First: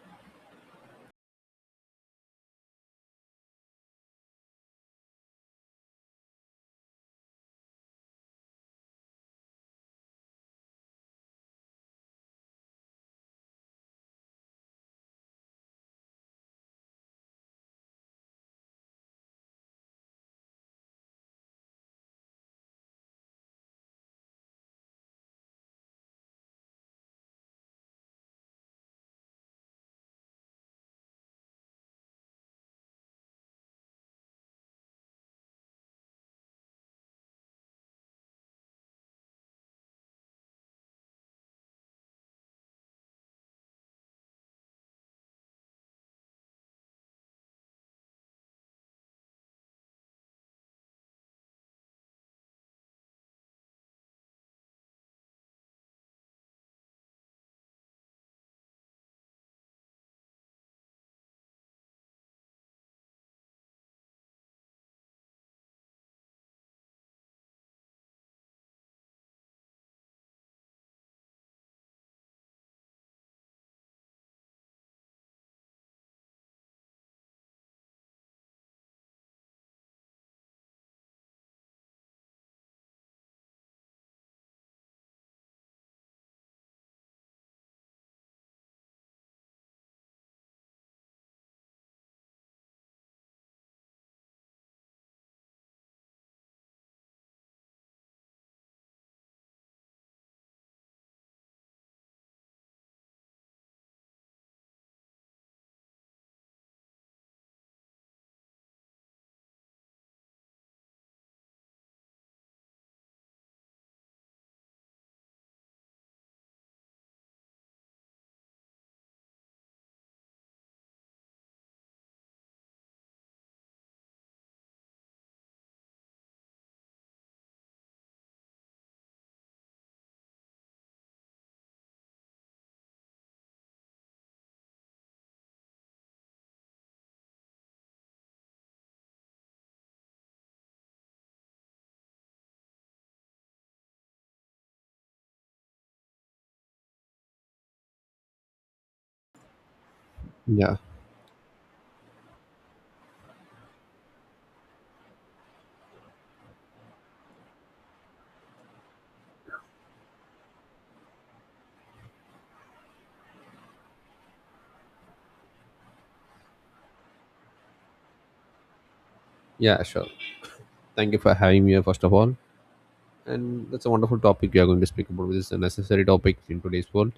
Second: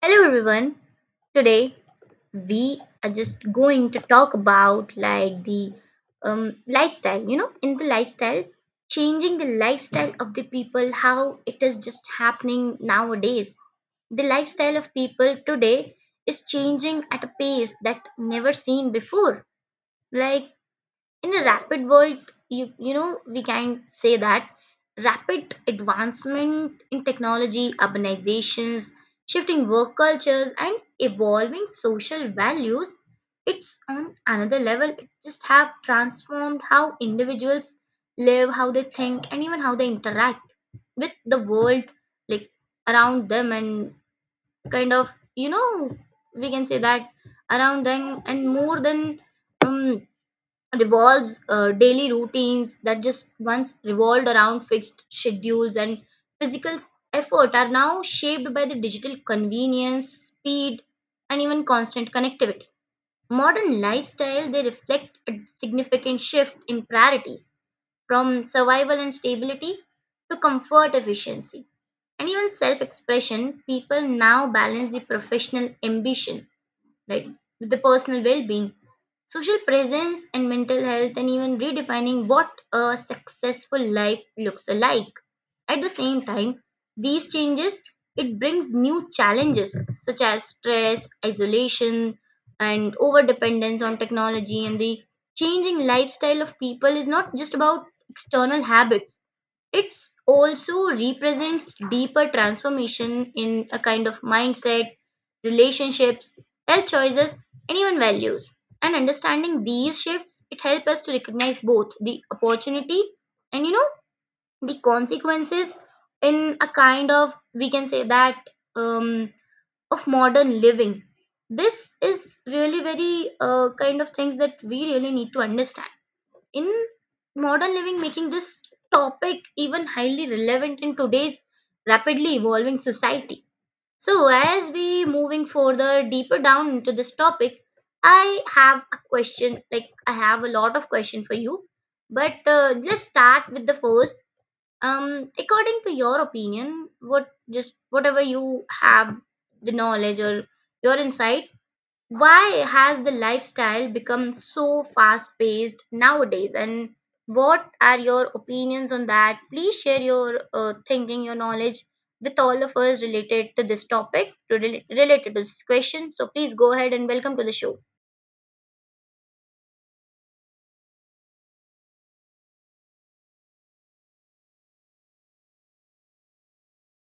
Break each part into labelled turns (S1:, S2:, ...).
S1: Hello everyone. Today we are just going to talk about like the lifestyle, in the lifestyle, changing the lifestyle of the people, how it is just happening nowadays. The lifestyle of people today is changing at a pace that never seen before. Like in a rapid world you know we can say that rapid advancement in technology, urbanizations, shifting work cultures, and evolving social values, it's on another level. It just have transformed how individuals live, how they think, and even how they interact with the world, like around them. And kind of you know we can say that around them, and more than um revolves daily routines that just once revolved around fixed schedules and physical effort are now shaped by the digital convenience, speed, and even constant connectivity. Modern lifestyle they reflect a significant shift in priorities, from survival and stability to comfort, efficiency, and even self-expression. People now balance the professional ambition, like with the personal well-being, social presence, and mental health, and even redefining what a successful life looks like. At the same time, these changes, it brings new challenges such as stress, isolation, and over dependence on technology. And the changing lifestyle of people is not just about external habits, it also represents deeper transformation in a kind of mindset, relationships, health choices, and even values. And understanding these shifts, it helps us to recognize both the opportunity and the consequences in a kind of, we can say that, um, of modern living. This is really very kind of things that we really need to understand in modern living, making this topic even highly relevant in today's rapidly evolving society. So, as we moving further deeper down into this topic, I have a question. Like I have a lot of question for you, but just start with the first. According to your opinion, what just whatever you have the knowledge or
S2: Yeah,
S1: your insight, why has the lifestyle become so fast paced nowadays? And what are your opinions on that? Please share your thinking, your knowledge with all of us related to this topic, to related to this question. So please go ahead and welcome to the show.
S2: yeah, sure. Thank you for having me here, first of all. And that's a wonderful topic you are going to speak about, which is a necessary topic in today's world.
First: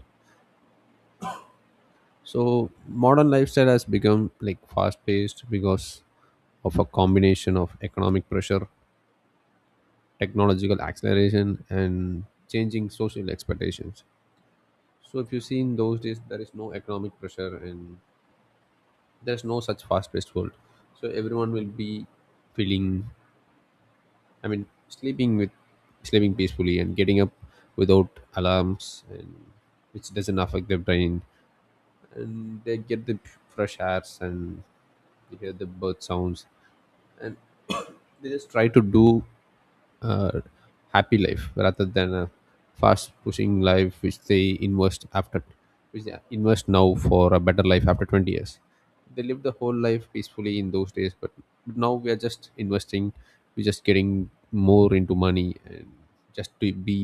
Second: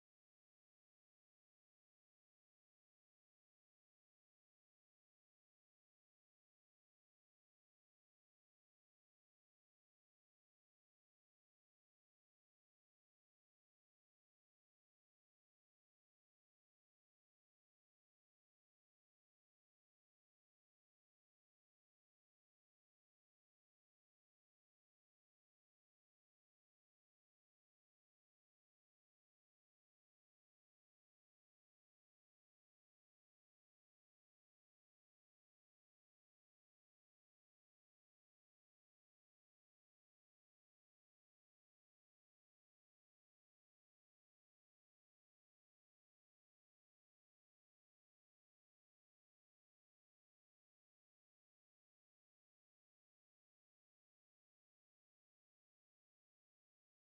S2: So, modern lifestyle has become like fast paced because of a combination of economic pressure, technological acceleration, and changing social expectations. So, if you see in those days, there is no economic pressure and there's no such fast paced world. So, everyone will be feeling, I mean, sleeping peacefully and getting up without alarms, and which doesn't affect their brain, and they get the fresh airs and they hear the bird sounds, and they just try to do uh, happy life rather than a fast pushing life which they invest now for a better life after 20 years. They lived the whole life peacefully in those days, but now we are just investing, we're just getting more into money, and just to be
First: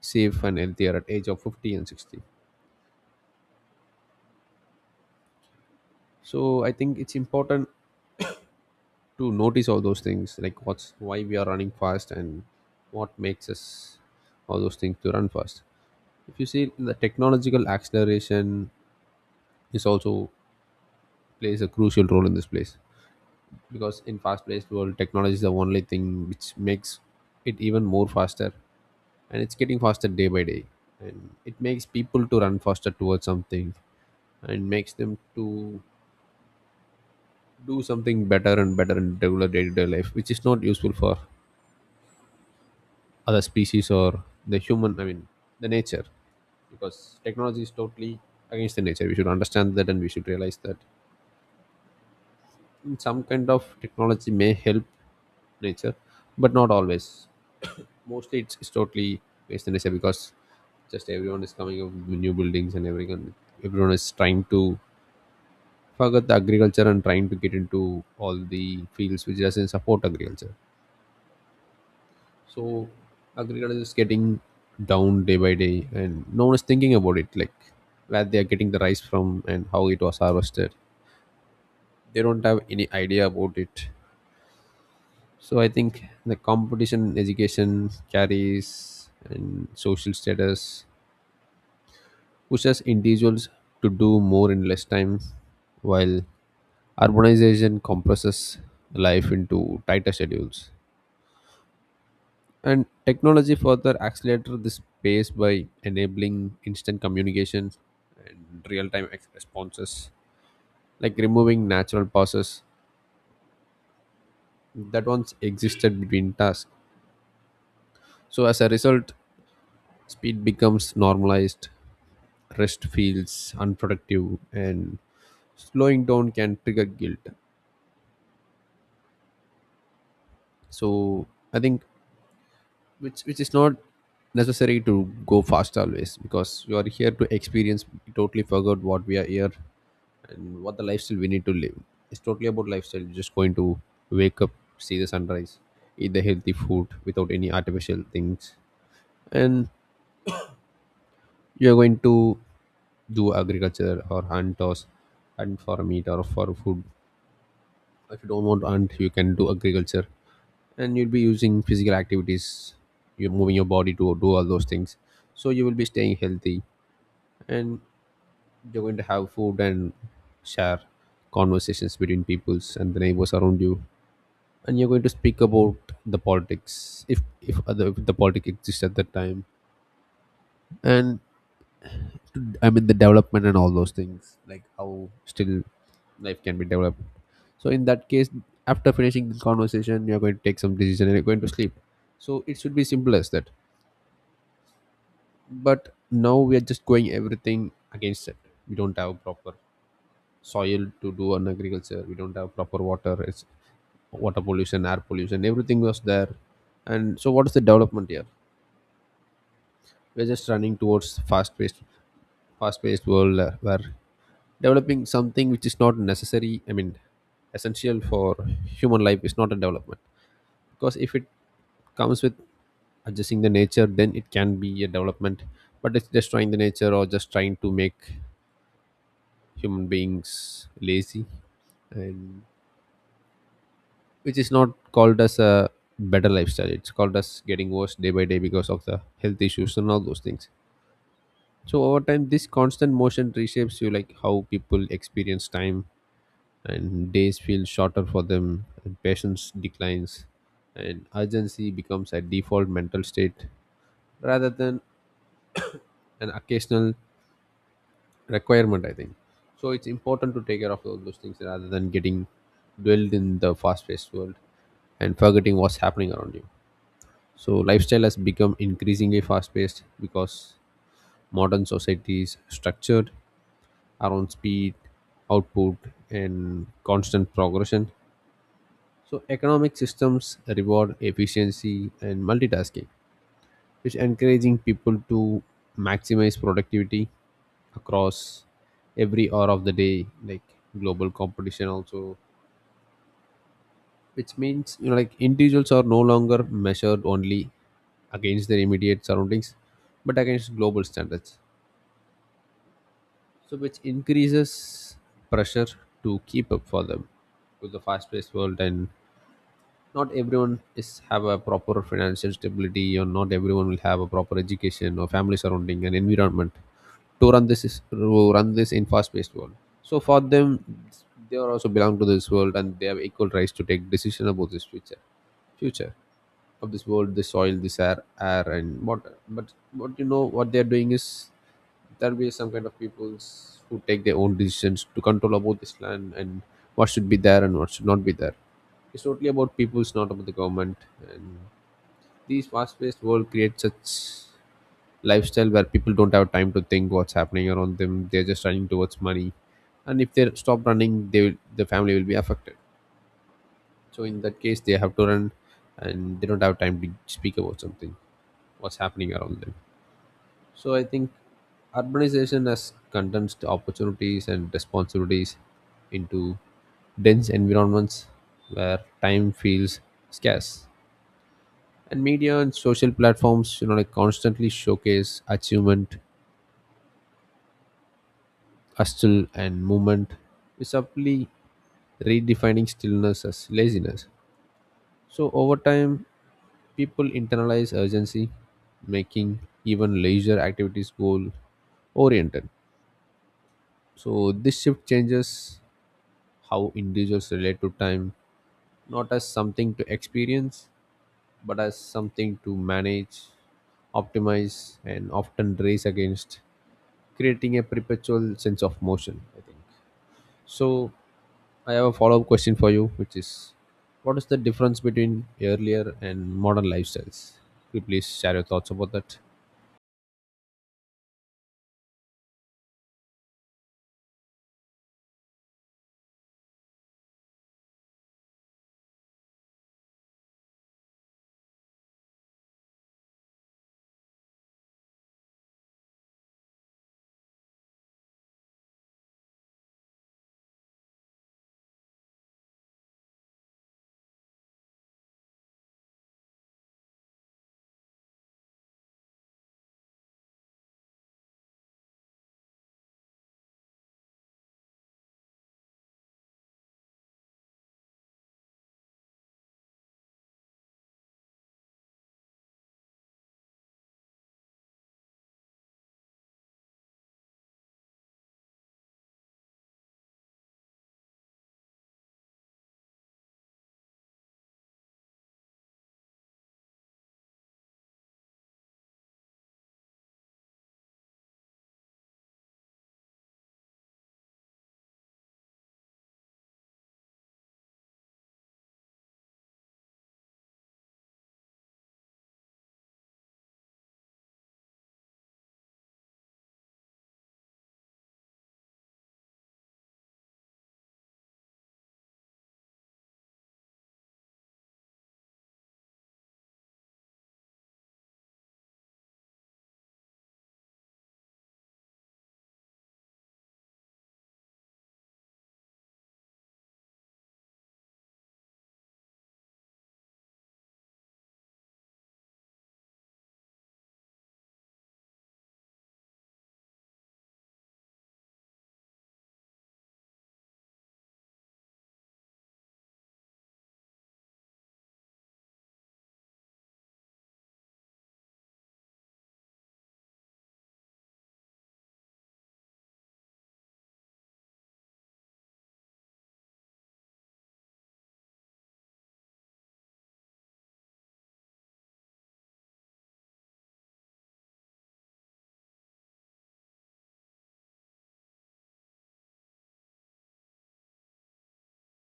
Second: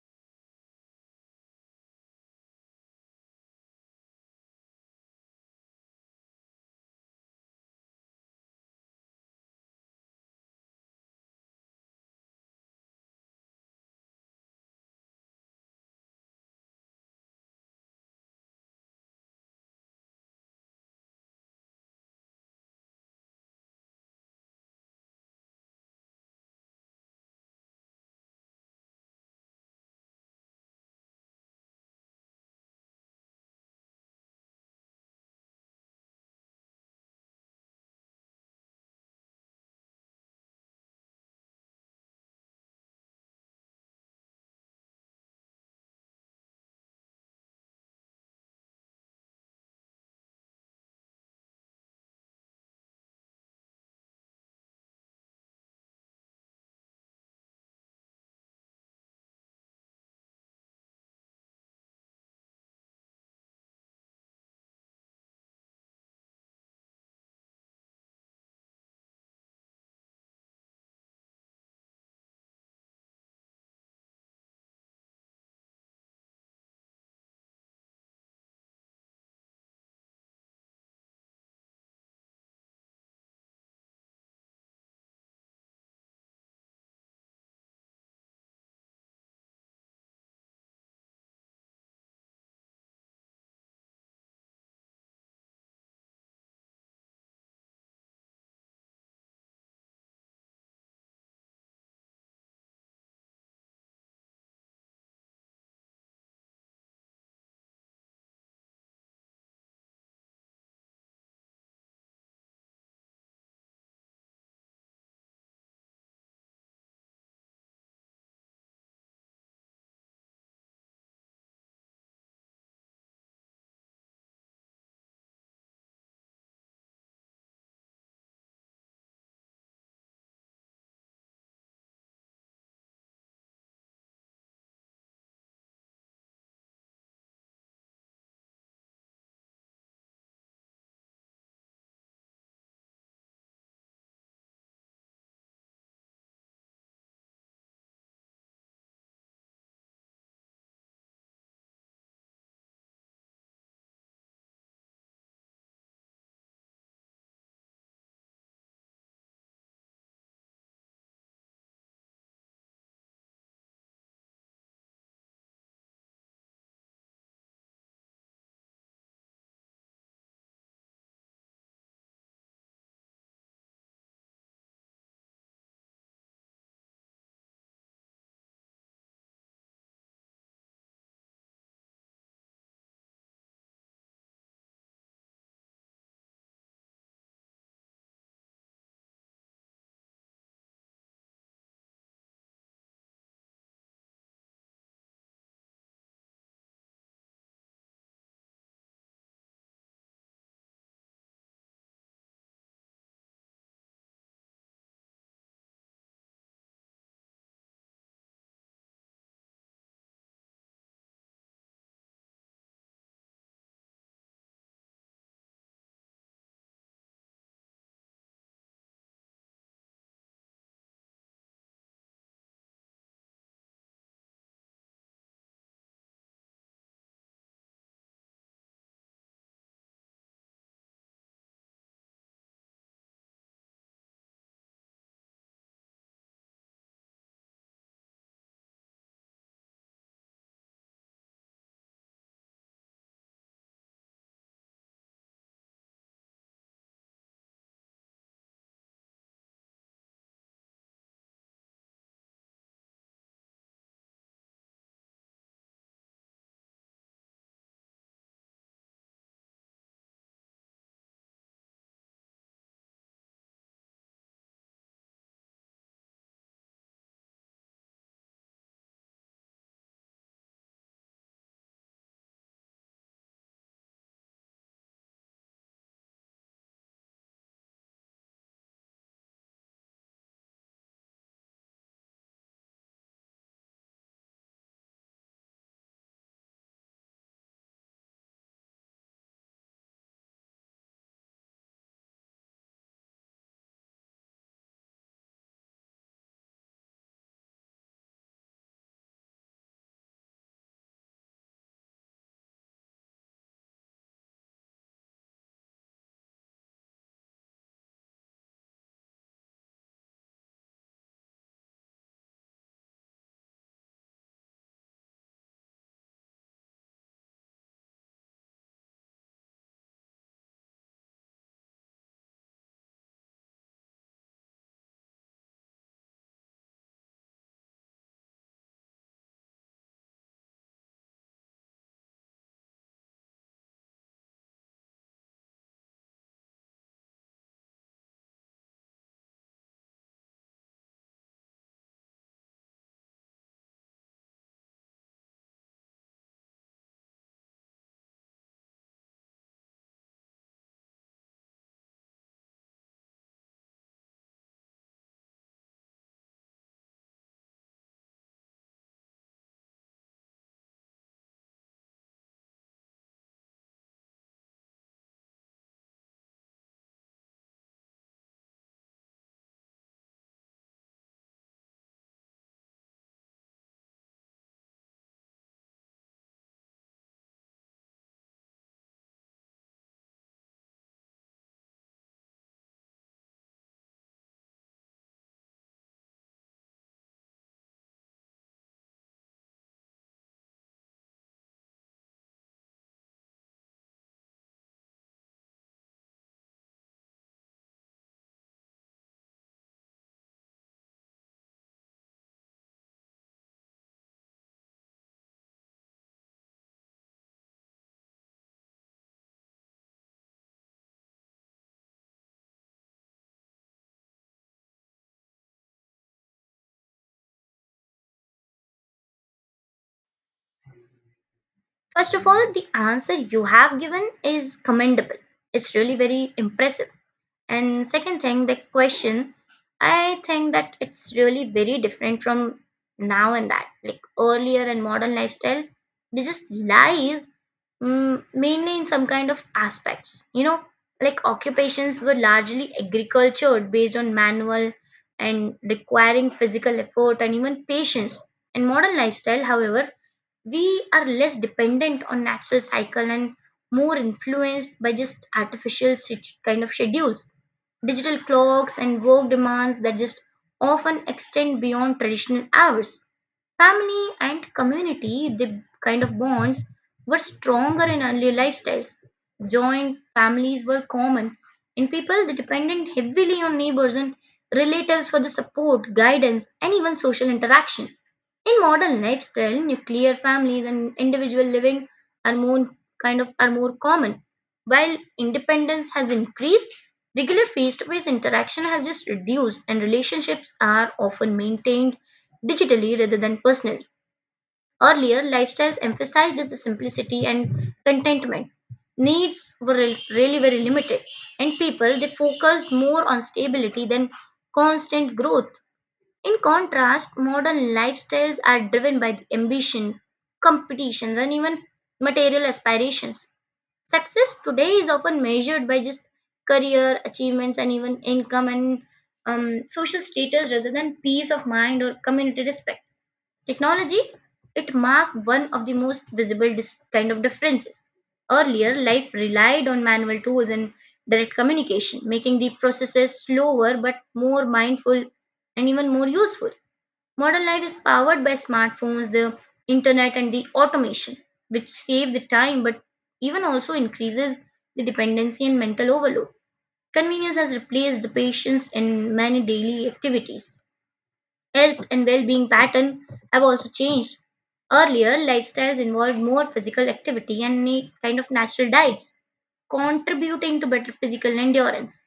S2: safe and healthier at age of 50 and 60. So I think it's important to notice all those things, like what's why we are running fast and what makes us all those things to run fast. If you see, the technological acceleration is also plays a crucial role in this place, because in fast paced world, technology is the only thing which makes it even more faster, and it's getting faster day by day, and it makes people to run faster towards something and makes them to do something better and better in regular day-to-day life, which is not useful for other species or the human, I mean the nature. Because technology is totally against the nature, we should understand that and we should realize that some kind of technology may help nature, but not always. Mostly it's totally based on nature, because just everyone is coming up with new buildings, and everyone is trying to forget the agriculture and trying to get into all the fields which doesn't support agriculture. So agriculture is getting down day by day, and no one is thinking about it, like where they are getting the rice from and how it was harvested. They don't have any idea about it. So I think the competition in education carries and social status pushes individuals to do more in less time, while urbanization compresses life into tighter schedules. And technology further accelerated this pace by enabling instant communication and real-time responses, like removing natural pauses that once existed between tasks. So as a result, speed becomes normalized, rest feels unproductive, and slowing down can trigger guilt. So I think, which is not necessary to go fast always, because you are here to experience. We totally forgot what we are here and what the lifestyle we need to live. It's totally about lifestyle. You're just going to wake up, see the sunrise, eat the healthy food without any artificial things, and you're going to do agriculture or hunt for meat or for food, if you don't want, and you can do agriculture, and you'll be using physical activities, you're moving your body to do all those things, so you will be staying healthy, and you're going to have food and share conversations between peoples and the neighbors around you, and you're going to speak about the politics, if the politics exists at that time, and I mean the development and all those things, like how still life can be developed. So in that case, after finishing this conversation, you're going to take some decision and you're going to sleep. So it should be simple as that. But now we are just going everything against it. We don't have proper soil to do on agriculture. We don't have proper water. It's water pollution, air pollution. Everything was there. And so what is the development here? We're just running towards fast-paced world where developing something which is not necessary, I mean, essential for human life is not a development. Because if it comes with adjusting the nature, then it can be a development. But it's destroying the nature or just trying to make human beings lazy, and which is not called as a better lifestyle. It's called as getting worse day by day because of the health issues and all those things. So over time, this constant motion reshapes you, like how people experience time, and days feel shorter for them, and patience declines, and urgency becomes a default mental state rather than an occasional requirement, I think. So it's important to take care of all those things rather than getting dwelled in the fast-paced world and forgetting what's happening around you. So lifestyle has become increasingly fast-paced, because modern society is structured around speed, output, and constant progression. So economic systems reward efficiency and multitasking, which encouraging people to maximize productivity across every hour of the day, like global competition also, which means, like individuals are no longer measured only against their immediate surroundings, but against global standards. So which increases pressure to keep up for them with the fast-paced world, and not everyone is have a proper financial stability, or not everyone will have a proper education or family surrounding and environment to run this in fast paced world. So for them, they are also belong to this world and they have equal rights to take decision about this future of this world, this soil, this air and water. But what you know what they are doing is, there will be some kind of peoples who take their own decisions to control about this land and what should be there and what should not be there. It's totally about people, it's not about the government. And these fast-paced world creates such lifestyle where people don't have time to think what's happening around them. They're just running towards money, and if they stop running, the family will be affected. So in that case, they have to run, and they don't have time to speak about something what's happening around them. So I think urbanization has condensed opportunities and responsibilities into dense environments where time feels scarce. And media and social platforms, like constantly showcase achievement, hustle, and movement is subtly redefining stillness as laziness. So over time, people internalize urgency, making even leisure activities goal oriented. So this shift changes how individuals relate to time, not as something to experience but as something to manage, optimize, and often race against, creating a perpetual sense of motion, I think. So, I have a follow up question for you, which is, what is the difference between earlier and modern lifestyles? Could you please share your thoughts about that?
S1: First of all, the answer you have given is commendable. It's really very impressive. And second thing, the question, I think that it's really very different from now and that, like earlier and modern lifestyle. They just lies mainly in some kind of aspects. You know, like occupations were largely agriculture based on manual and requiring physical effort and even patience. In modern lifestyle, however, we are less dependent on natural cycle and more influenced by just artificial kind of schedules, digital clocks, and work demands that just often extend beyond traditional hours. Family and community, the kind of bonds were stronger in earlier lifestyles. Joint families were common, and people they depended heavily on neighbors and relatives for the support, guidance, and even social interactions. In modern lifestyle, nuclear families and individual living are more, kind of are more common. While independence has increased, regular face-to-face interaction has just reduced, and relationships are often maintained digitally rather than personally. Earlier, lifestyles emphasized the simplicity and contentment. Needs were really very limited, and people they focused more on stability than constant growth. In contrast, modern lifestyles are driven by the ambition, competitions, and even material aspirations. Success today is often measured by just career achievements and even income and social status rather than peace of mind or community respect. Technology, it marked one of the most visible kind of differences. Earlier, life relied on manual tools and direct communication, making the processes slower but more mindful and even more useful. Modern life is powered by smartphones, the internet, and the automation, which save the time but even also increases the dependency and mental overload. Convenience has replaced the patience in many daily activities. Health and well-being pattern have also changed. Earlier, lifestyles involved more physical activity and a kind of natural diets, contributing to better physical endurance.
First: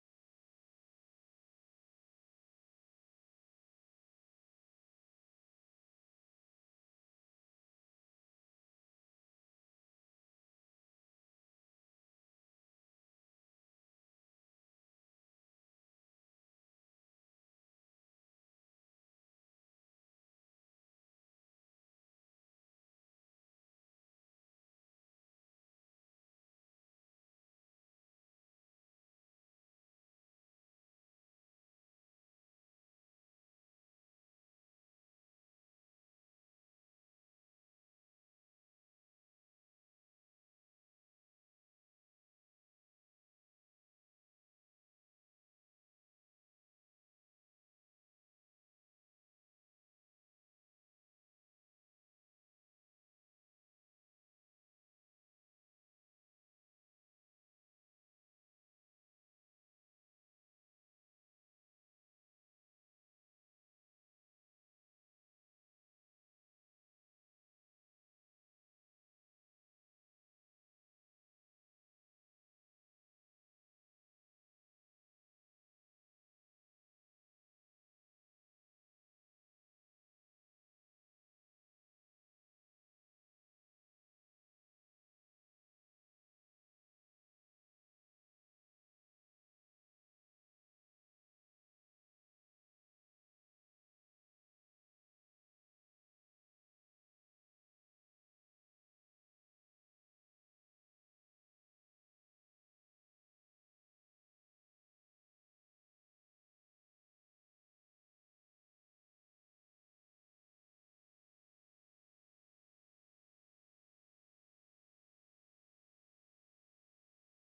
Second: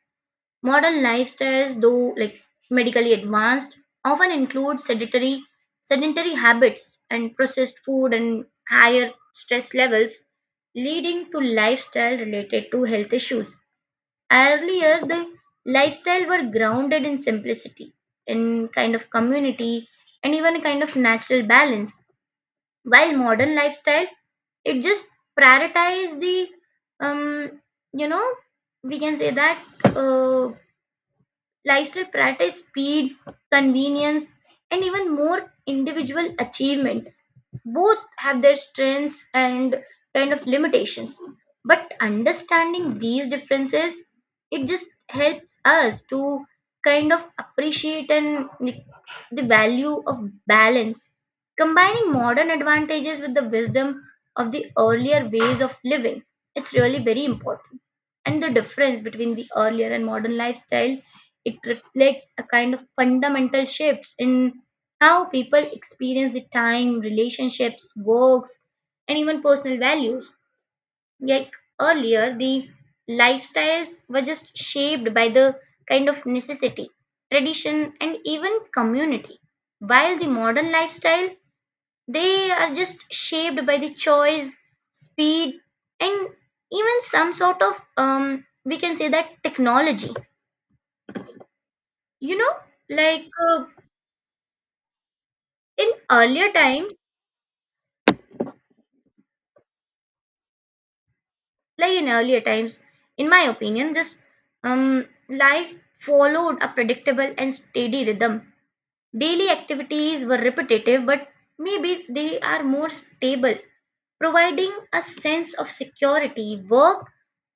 S1: Modern lifestyles, though like medically advanced, often include sedentary habits and processed food and higher stress levels, leading to lifestyle related to health issues. Earlier, the lifestyle were grounded in simplicity, in kind of community, and even kind of natural balance. While modern lifestyle, it just prioritize the, um, you know, we can say that, uh, lifestyle practice speed, convenience, and even more individual achievements. Both have their strengths and kind of limitations. But understanding these differences, it just helps us to kind of appreciate and, like, the value of balance, combining modern advantages with the wisdom of the earlier ways of living. It's really very important. And the difference between the earlier and modern lifestyle, it reflects a kind of fundamental shifts in how people experience the time, relationships, works, and even personal values. Like earlier, the lifestyles were just shaped by the kind of necessity, tradition, and even community. While the modern lifestyle, they are just shaped by the choice, speed, and even some sort of, we can say that, technology. you know like uh, in earlier times earlier times in my opinion, just um life followed a predictable and steady rhythm. Daily activities were repetitive, but maybe they are more stable, providing a sense of security. Work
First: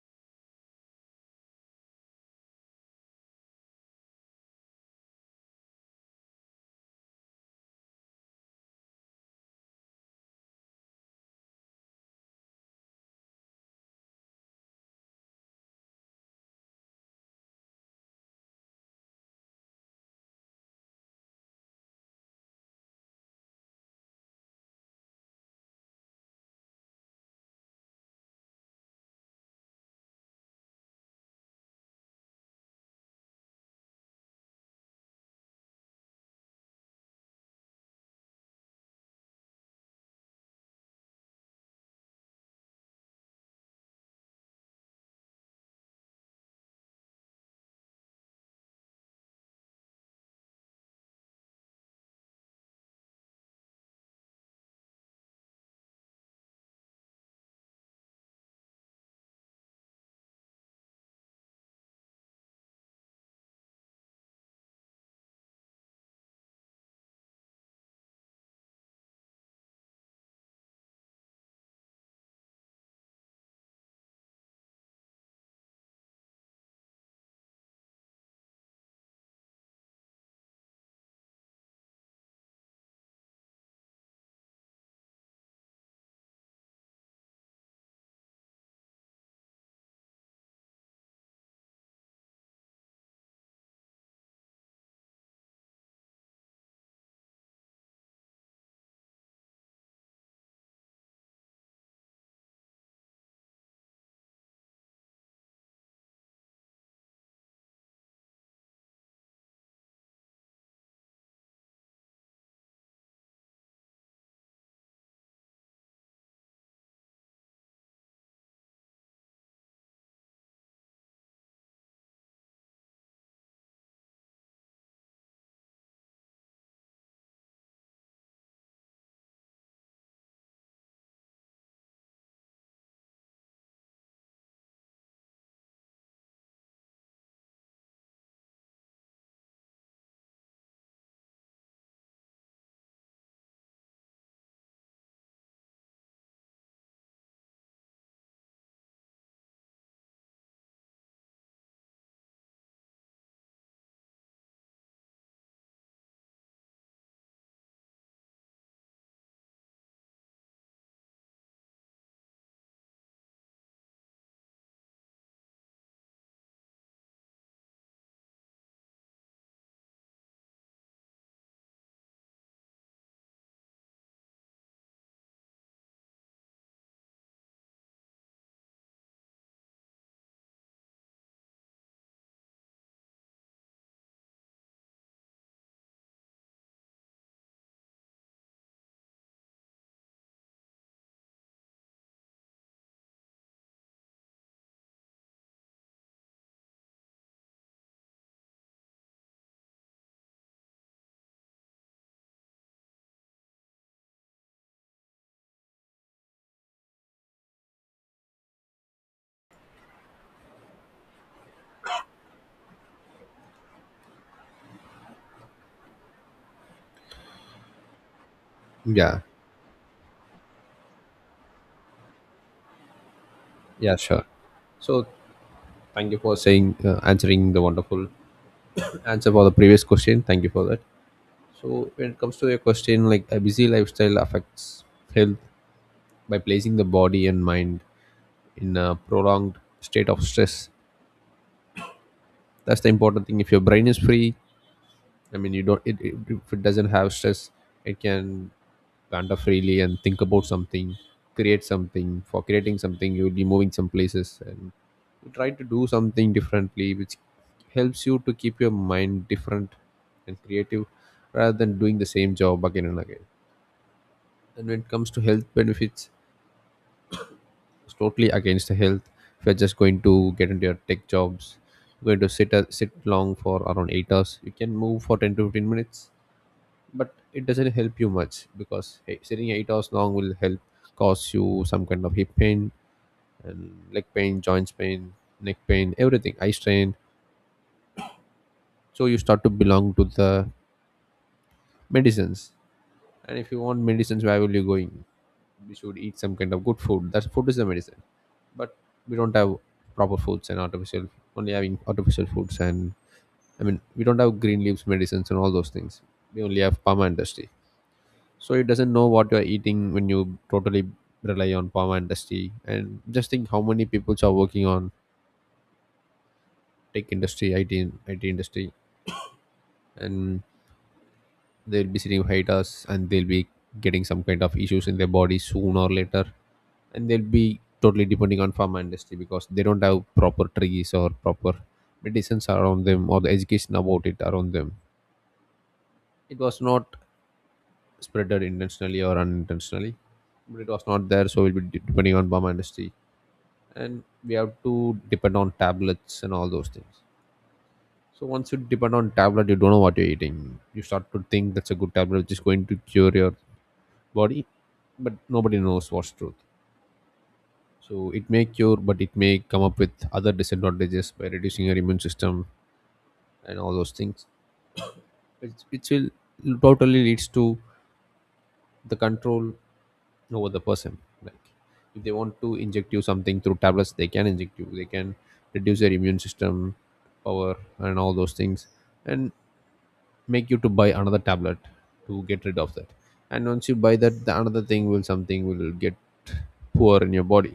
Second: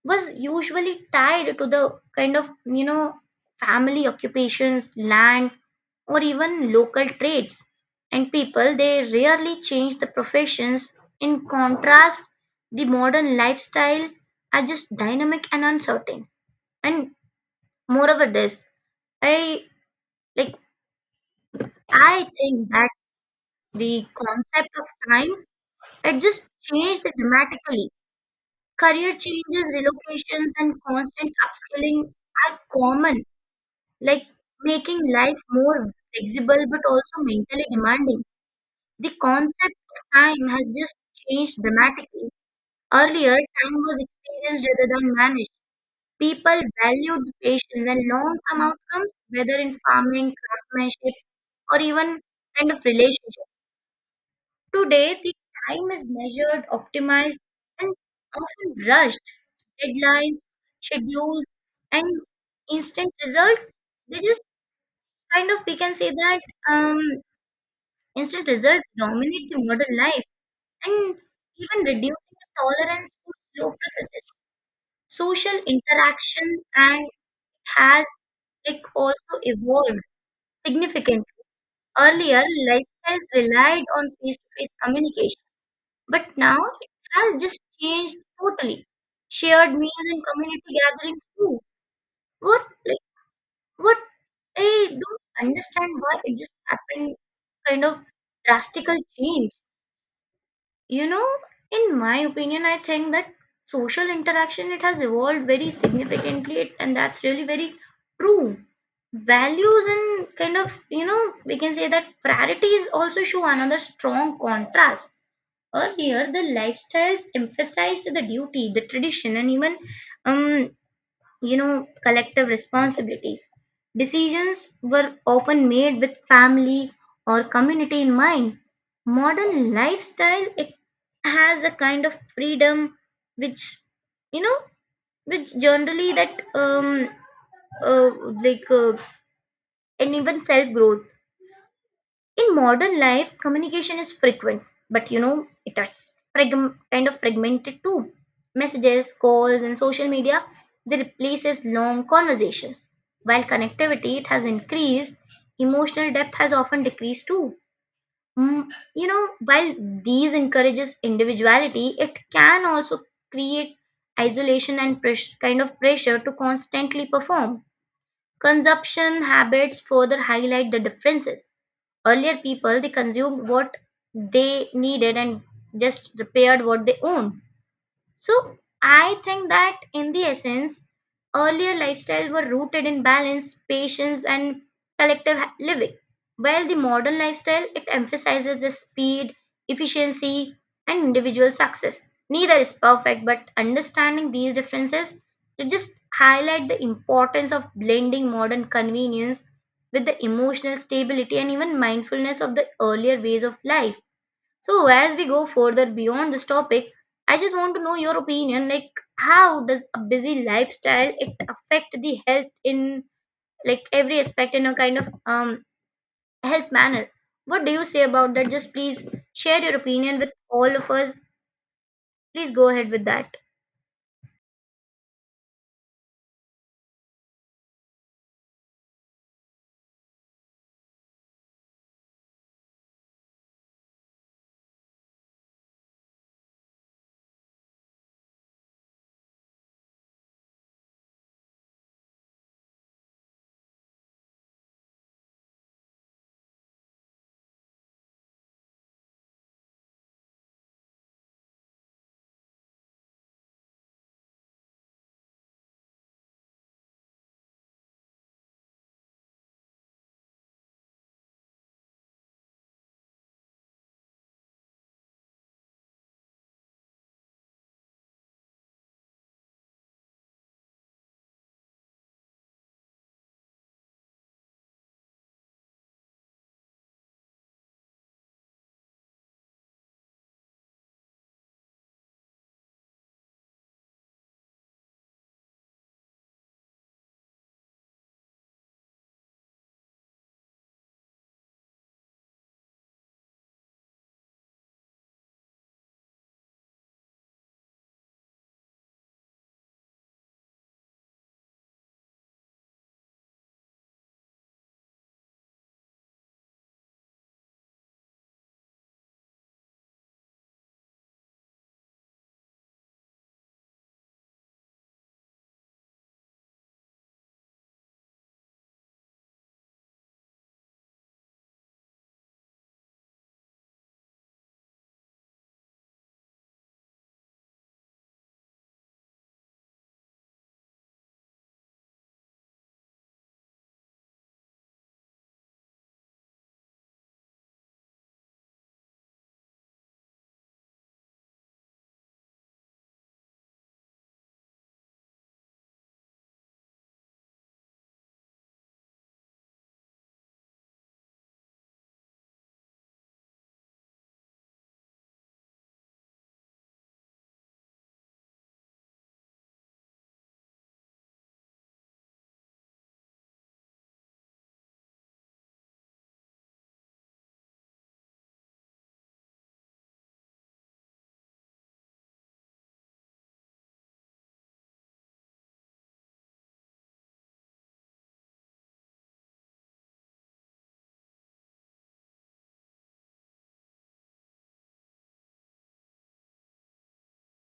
S1: was usually tied to the kind of, you know, family occupations, land, or even local trades. And people, they rarely change the professions. In contrast, the modern lifestyle are just dynamic and uncertain. And moreover, this, I like, I think that the concept of time, it just changed dramatically. Career changes, relocations, and constant upskilling are common, like making life more flexible but also mentally demanding. The concept of time has just changed dramatically. Earlier, time was experienced rather than managed. People valued patience and long term outcomes, whether in farming, craftsmanship, or even kind of relationships. Today, the time is measured, optimized, and often rushed. Deadlines, schedules, and instant result. They just kind of, we can say that, um, instant results dominate the modern life and even reducing the tolerance to slow processes. Social interaction and has like also evolved significantly. Earlier, lifestyles relied on face-to-face communication. But now it has just changed totally. Shared meals and community gatherings too. What like what I don't understand, why it just happened, kind of drastical change. You know, in my opinion, I think that social interaction, it has evolved very significantly, and that's really very true. Values and kind of, you know, we can say that priorities also show another strong contrast. Earlier, the lifestyles emphasized the duty, the tradition, and even, um, you know, collective responsibilities. Decisions were often made with family or community in mind. Modern lifestyle, it has a kind of freedom, which, you know, which generally that, uh, like uh, and even self growth. In modern life, communication is frequent but, you know, it is kind of fragmented too. Messages, calls, and social media, they replaces long conversations. While connectivity it has increased, emotional depth has often decreased too. Mm, you know, while these encourages individuality, it can also create isolation and kind of pressure to constantly perform. Consumption habits further highlight the differences. Earlier, people they consumed what they needed and just repaired what they owned. So I think that in the essence, earlier lifestyles were rooted in balance, patience, and collective living, while the modern lifestyle, it emphasizes the speed, efficiency, and individual success. Neither is perfect, but understanding these differences, it just highlight the importance of blending modern convenience with the emotional stability and even mindfulness of the earlier ways of life. So as we go further beyond this topic, I just want to know your opinion. Like, how does a busy lifestyle, it affect the health in like every aspect, in a kind of health manner? What do you say about that? Just please
S2: Yeah,
S1: share your opinion with all of us. Please go ahead with that.
S2: yeah, sure. So, thank you for saying answering the wonderful answer for the previous question. Thank you for that. So, when it comes to your question, like a busy lifestyle affects health by placing the body and mind in a prolonged state of stress. That's the important thing. If your brain is free, I mean, you don't. If it doesn't have stress, it can wander freely and think about something, create something. For creating something, you will be moving some places and you try to do something differently, which helps you to keep your mind different and creative, rather than doing the same job again and again. And when it comes to health benefits, it's totally against the health. If you're just going to get into your tech jobs, you're going to sit long for around 8 hours. You can move for 10 to 15 minutes, but it doesn't help you much, because hey, sitting 8 hours long will help cause you some kind of hip pain and leg pain, joints pain, neck pain, everything, eye strain. So you start to belong to the medicines. And if you want medicines, where will you going? We should eat some kind of good food. That's food is the medicine. But we don't have proper foods, and artificial only having artificial foods, and I mean we don't have green leaves medicines and all those things. We only have pharma industry. So it doesn't know what you're eating when you totally rely on pharma industry. And just think how many people are working on tech industry, it industry, and they'll be sitting behind us and they'll be getting some kind of issues in their body sooner or later, and they'll be totally depending on pharma industry because they don't have proper trees or proper medicines around them, or the education about it around them. It was not spreaded intentionally or unintentionally, but it was not there, so we'll be depending on pharma industry, and we have to depend on tablets and all those things. So once you depend on tablet, you don't know what you're eating. You start to think that's a good tablet which is going to cure your body, but nobody knows what's truth. So it may cure, but it may come up with other disadvantages by reducing your immune system and all those things, which will totally leads to the control over the person. Like, if they want to inject you something through tablets, they can inject you, they can reduce your immune system power and all those things, and make you to buy another tablet to get rid of that. And once you buy that, the another thing will, something will get poor in your body.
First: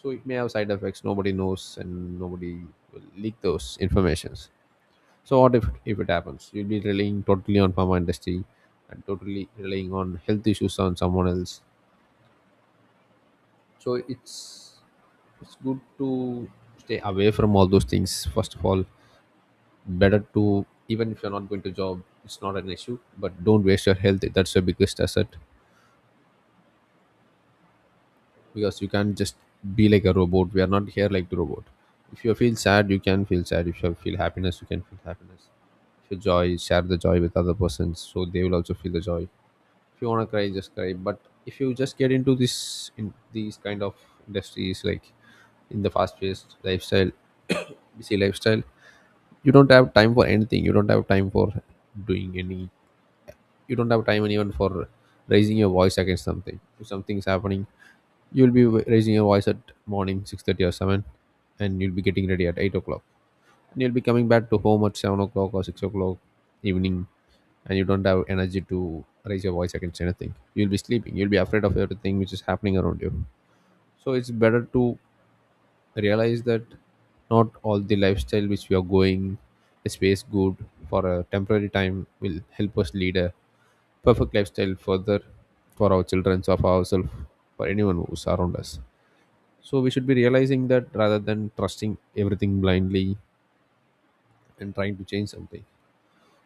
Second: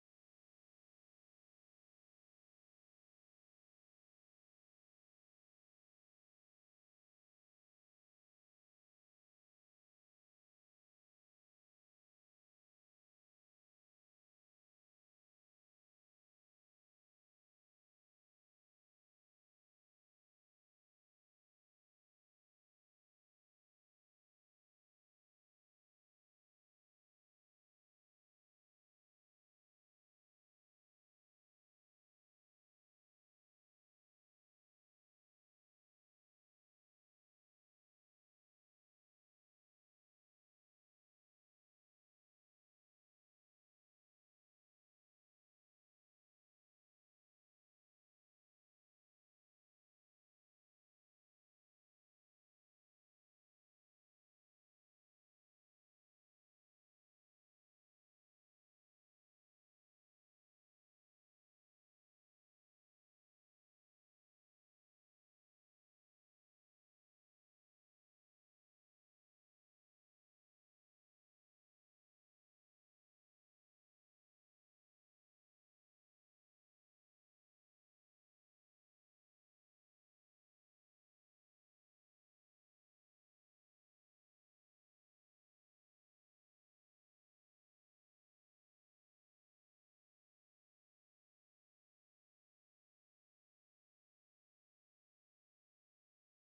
S2: So it may have side effects, nobody knows, and nobody will leak those informations. So what if it happens, you'll be relying totally on pharma industry, and totally relying on health issues on someone else. So it's good to stay away from all those things. First of all, better to, even if you're not going to job, it's not an issue, but don't waste your health. That's your biggest asset. Because you can't just be like a robot. We are not here like the robot. If you feel sad, you can feel sad. If you feel happiness, you can feel happiness. If you joy, share the joy with other persons, so they will also feel the joy. If you want to cry, just cry. But if you just get into this, in these kind of industries, like in the fast paced lifestyle, busy lifestyle, you don't have time for anything. You don't have time for doing any, you don't have time even for raising your voice against something. If something's happening, you'll be raising your voice at morning 6:30 or 7, and you'll be getting ready at 8 o'clock, and you'll be coming back to home at 7 o'clock or 6 o'clock evening, and you don't have energy to raise your voice against anything. You'll be sleeping, you'll be afraid of everything which is happening around you. So it's better to realize that not all the lifestyle which we are going a space good for a temporary time will help us lead a perfect lifestyle further, for our children or for ourselves, for anyone who's around us. So we should be realizing that rather than trusting everything blindly and trying to change something.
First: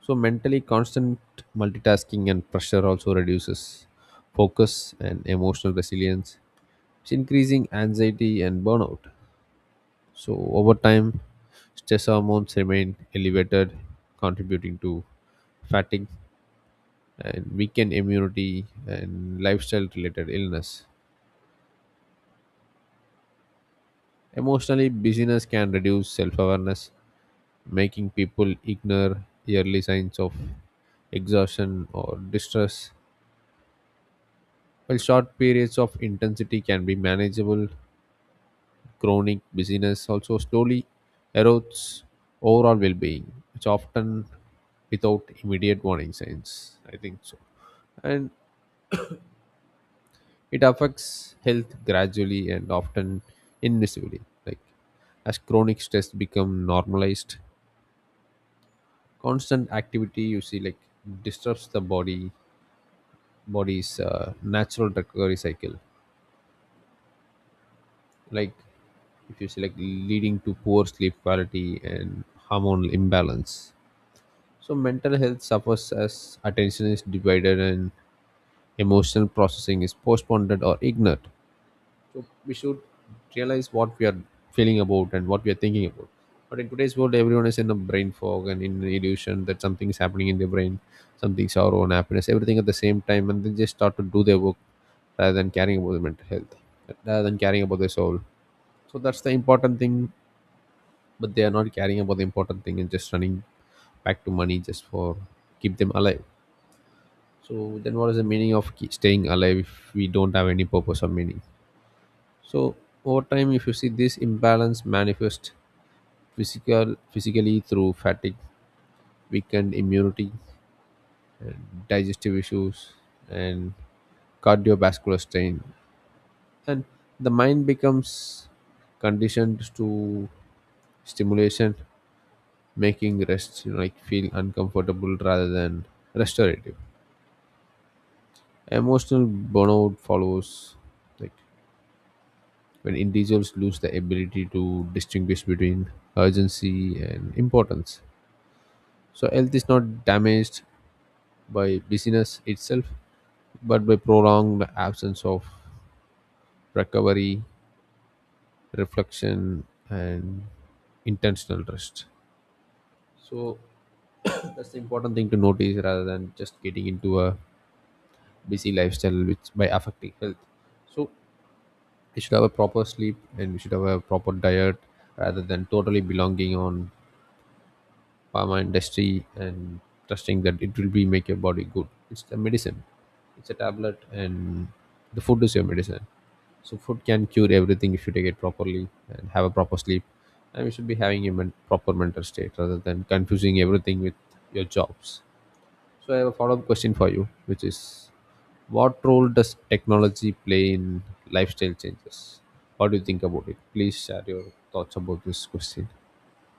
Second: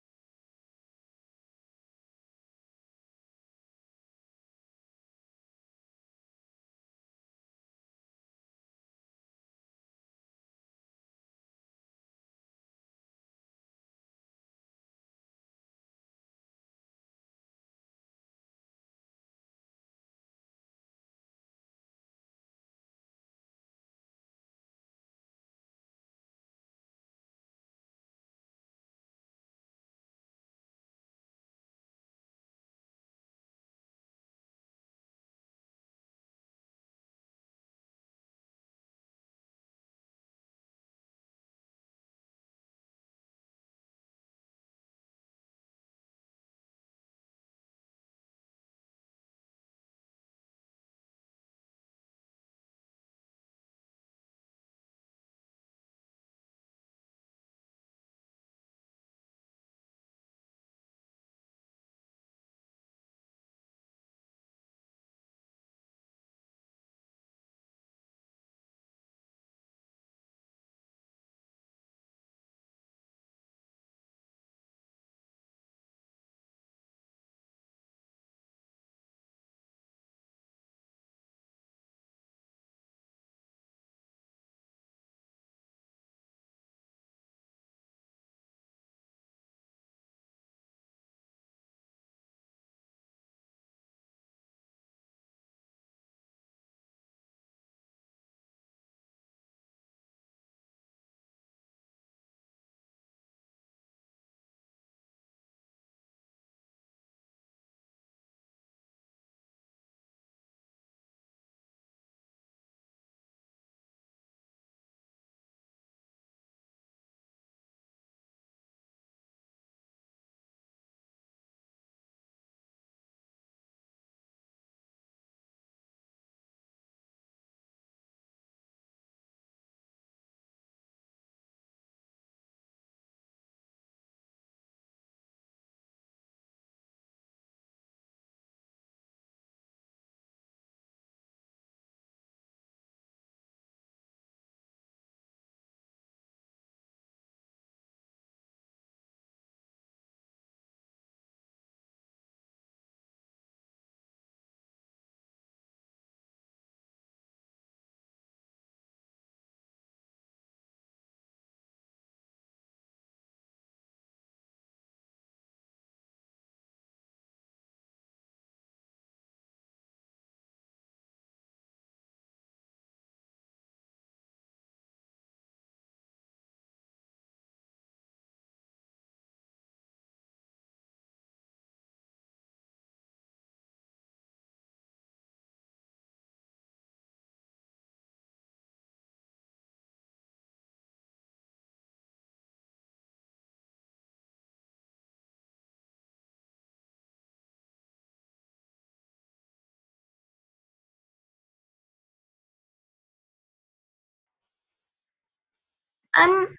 S2: So mentally constant multitasking and pressure also reduces focus and emotional resilience, it's increasing anxiety and burnout. So over time, stress hormones remain elevated, contributing to fatigue and weakened immunity and lifestyle related illness. Emotionally, busyness can reduce self awareness, making people ignore early signs of exhaustion or distress. While short periods of intensity can be manageable, chronic busyness also slowly erodes overall well being, which often without immediate warning signs. I think so. And it affects health gradually and often invisibly. Like, as chronic stress become normalized, constant activity, you see, like disturbs the body's natural recovery cycle. Like, if you select, leading to poor sleep quality and hormonal imbalance. So mental health suffers as attention is divided and emotional processing is postponed or ignored. So we should realize what we are feeling about and what we are thinking about. But in today's world, everyone is in a brain fog and in the illusion that something is happening in their brain, something our own happiness, everything at the same time, and they just start to do their work rather than caring about their mental health, rather than caring about their soul. So that's the important thing, but they are not caring about the important thing, and just running back to money just for keep them alive. So then what is the meaning of keep staying alive if we don't have any purpose or meaning? So over time, if you see this imbalance manifest, physically through fatigue, weakened immunity, and digestive issues, and cardiovascular strain. And the mind becomes conditioned to stimulation, making rest, like feel uncomfortable rather than restorative. Emotional burnout follows, like when individuals lose the ability to distinguish between urgency and importance. So health is not damaged by busyness itself, but by prolonged absence of recovery, reflection, and intentional rest. So that's the important thing to notice rather than just getting into a busy lifestyle which by affecting health. So we should have a proper sleep and we should have a proper diet, rather than totally belonging on pharma industry and trusting that it will be make your body good. It's a medicine, it's a tablet, and the food is your medicine. So food can cure everything if you take it properly, and have a proper sleep, and we should be having a proper mental state rather than confusing everything with your jobs. So I have a follow-up question for you, which is, what role does technology play in lifestyle changes? What do you think about it? Please share your thoughts about this question.
S1: Um,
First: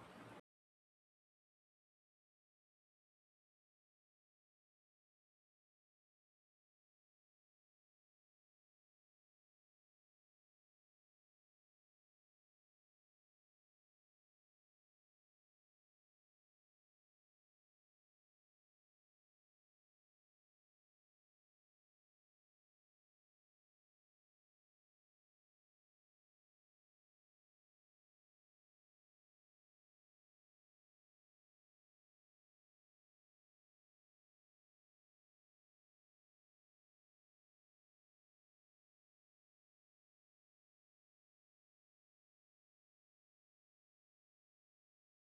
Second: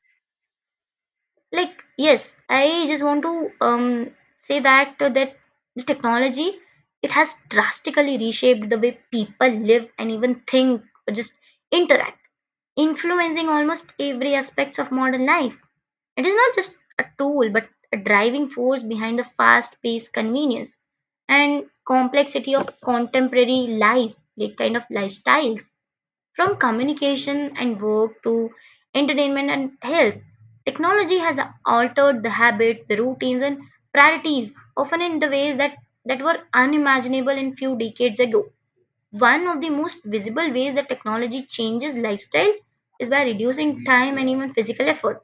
S1: like yes, I just want to say that that the technology, it has drastically reshaped the way people live and even think, or just interact, influencing almost every aspect of modern life. It is not just a tool, but a driving force behind the fast paced convenience and complexity of contemporary life, like kind of lifestyles. From communication and work to entertainment and health, technology has altered the habits, the routines, and priorities, often in the ways that were unimaginable in few decades ago. One of the most visible ways that technology changes lifestyle is by reducing time and even physical effort.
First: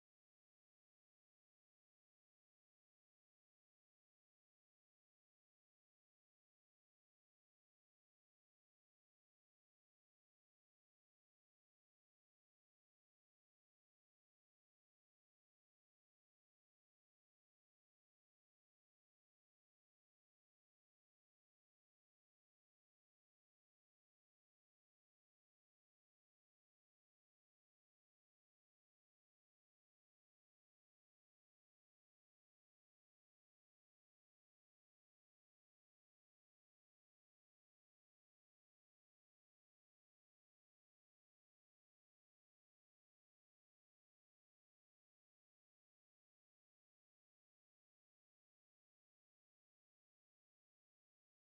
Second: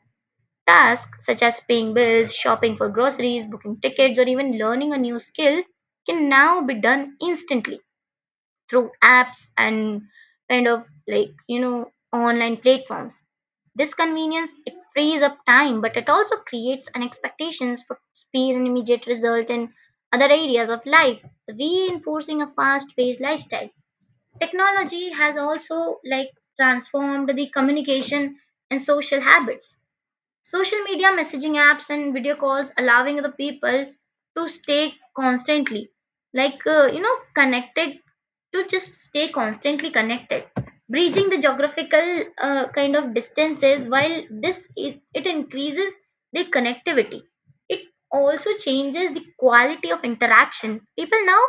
S1: Tasks such as paying bills, shopping for groceries, booking tickets, or even learning a new skill can now be done instantly through apps and kind of, like, you know, online platforms. This convenience, it frees up time, but it also creates an expectations for speed and immediate result in other areas of life, reinforcing a fast-paced lifestyle. Technology has also like transformed the communication and social habits. Social media, messaging apps, and video calls allowing the people to stay constantly, connected, to just stay constantly connected. Bridging the geographical kind of distances, while this is, it increases the connectivity. It also changes the quality of interaction. People now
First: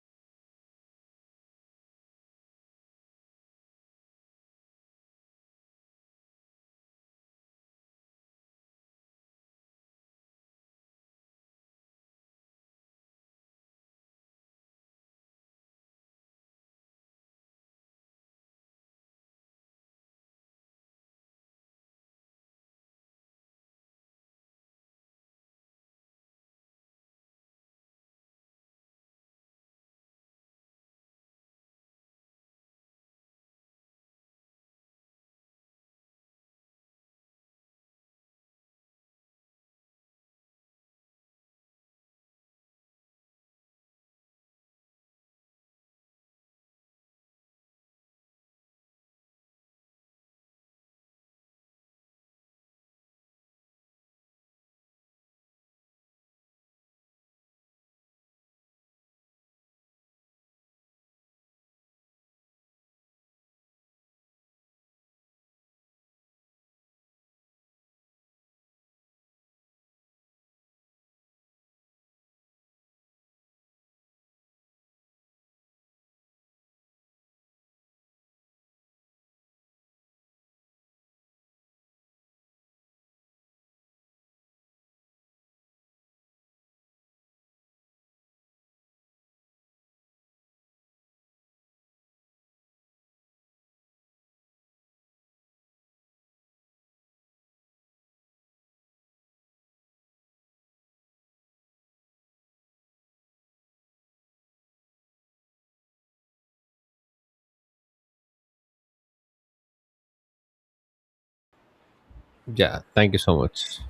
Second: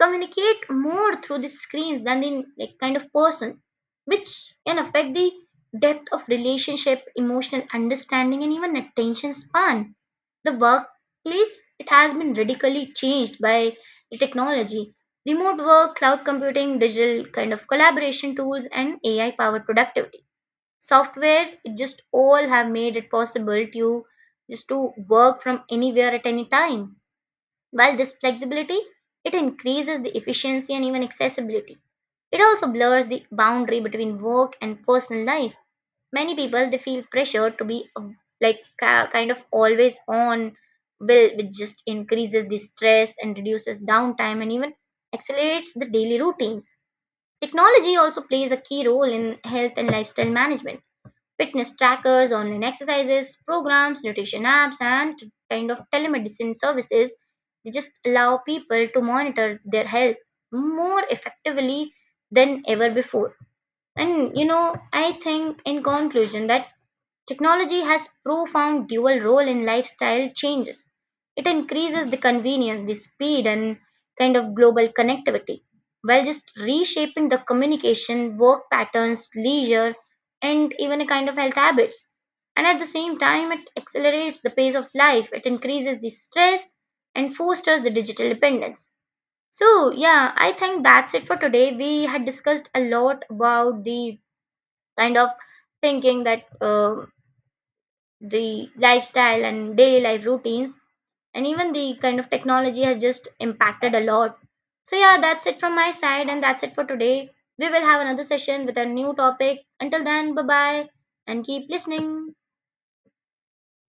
S1: communicate more through the screens than the, like, kind of person, which can affect the depth of relationship, emotional understanding, and even attention span. The workplace, it has been radically changed by the technology. Remote work, cloud computing, digital kind of collaboration tools, and AI powered productivity software, it just all have made it possible to just to work from anywhere at any time. While this flexibility, it increases the efficiency and even accessibility. It also blurs the boundary between work and personal life. Many people they feel pressure to be kind of always on will, which just increases the stress and reduces downtime and even accelerates the daily routines. Technology also plays a key role in health and lifestyle management. Fitness trackers, online exercises programs, nutrition apps, and kind of telemedicine services, they just allow people to monitor their health more effectively than ever before. And, you know, I think in conclusion that technology has profound dual role in lifestyle changes. It increases the convenience, the speed, and kind of global connectivity while just reshaping the communication, work patterns, leisure, and even a kind of health habits. And at the same time, it accelerates the pace of life, it increases the stress and fosters the digital dependence. So, yeah, I think that's it for today. We had discussed a lot about the kind of thinking that, the lifestyle and daily life routines and even the kind of technology has just impacted a lot. So yeah, that's it from my side, and that's it for today. We will have another session with a new topic. Until then, bye bye, and keep listening.
S2: Yeah, thank you so much.